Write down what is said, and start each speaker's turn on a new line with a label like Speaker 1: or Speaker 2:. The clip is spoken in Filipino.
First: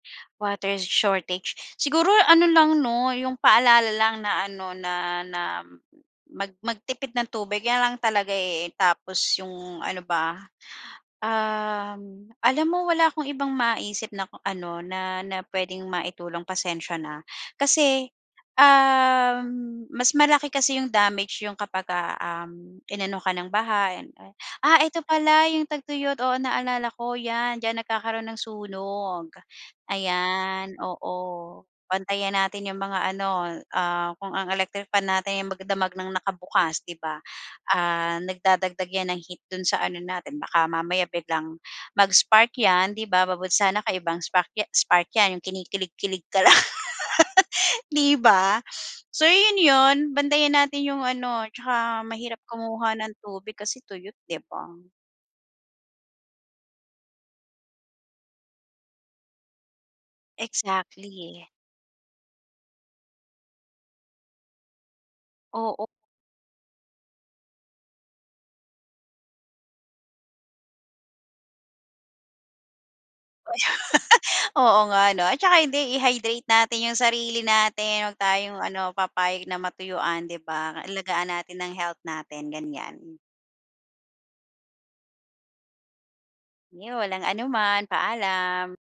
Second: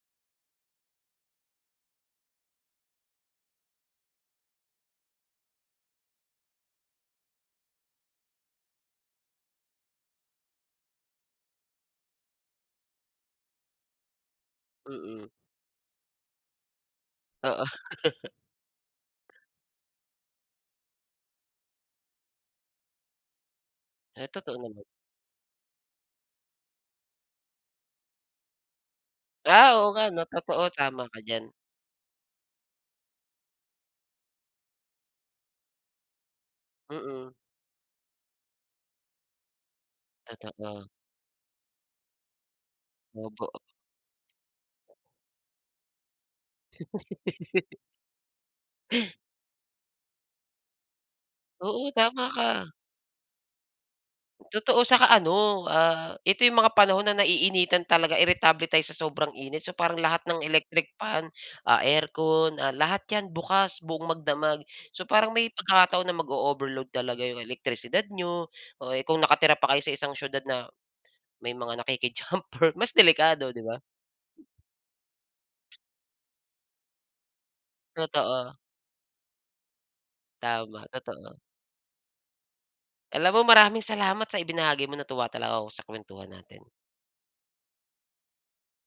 Speaker 1: Water shortage, siguro ano lang 'no, yung paalala lang na ano na na mag magtipid ng tubig 'yan lang talaga, eh, tapos yung ano ba? Um, alam mo wala akong ibang maisip na kung ano na,
Speaker 2: Mm.
Speaker 1: na puwedeng maitulong pasensya na,
Speaker 2: Oo.
Speaker 1: kasi, um, mas malaki kasi yung damage yung kapagka, um, inano ka ng baha and
Speaker 2: Eh,
Speaker 1: ay
Speaker 2: totoo
Speaker 1: ah,
Speaker 2: naman.
Speaker 1: ito pala yung tagtuyot oo naalala ko, 'yan diyan nagkakaroon ng sunog.
Speaker 2: Ah, oo nga 'no, totoo,
Speaker 1: Ayan,
Speaker 2: tama
Speaker 1: oo,
Speaker 2: ka diyan.
Speaker 1: bantayan natin yung mga ano, ah, kung ang electric fan natin magdamag ng nakabukas 'di ba?
Speaker 2: Mm.
Speaker 1: Ah, nagdadagdag 'yan ng heat do'n sa ano natin, baka
Speaker 2: Totoo.
Speaker 1: mamaya biglang mag spark 'yan di ba,
Speaker 2: Opo.
Speaker 1: mabuti sana kay ibang sprak ya spark yan, yung kinikilig kilig ka lang 'di ba? So 'yon, 'yon bantayan natin yung ano
Speaker 2: Oo,
Speaker 1: 'tsaka
Speaker 2: tama
Speaker 1: mahirap
Speaker 2: ka.
Speaker 1: kumuha ng tubig kasi tuyot 'di ba?
Speaker 2: Totoo, 'saka ano, ah, ito yung mga panahon na naiinitan talaga iritable tayo sa sobrang init so parang lahat ng electric fan,
Speaker 1: Exactly.
Speaker 2: ah, aircon, ah, lahat 'yan bukas, buong magdamag. So, parang may
Speaker 1: Oo.
Speaker 2: pagkakataon na mag-o-overload talaga yung elektrisidad niyo. Oh, eh, kung nakatira pa kayo sa isang siyudad na, may mga nakiki-jumper mas delikado 'di ba?
Speaker 1: Oo nga 'no, at saka hindi i-hydrate natin yung sarili natin 'wag
Speaker 2: Totoo.
Speaker 1: tayong ano papayag na matuyuan 'di ba?
Speaker 2: Tama,
Speaker 1: Alagaan
Speaker 2: totoo.
Speaker 1: natin ng health natin, ganyan.
Speaker 2: Alam mo maraming salamat sa ibinahagi mo, natuwa talaga ako sa kuwentuhan natin.
Speaker 1: Iyon, walang anuman, paalam.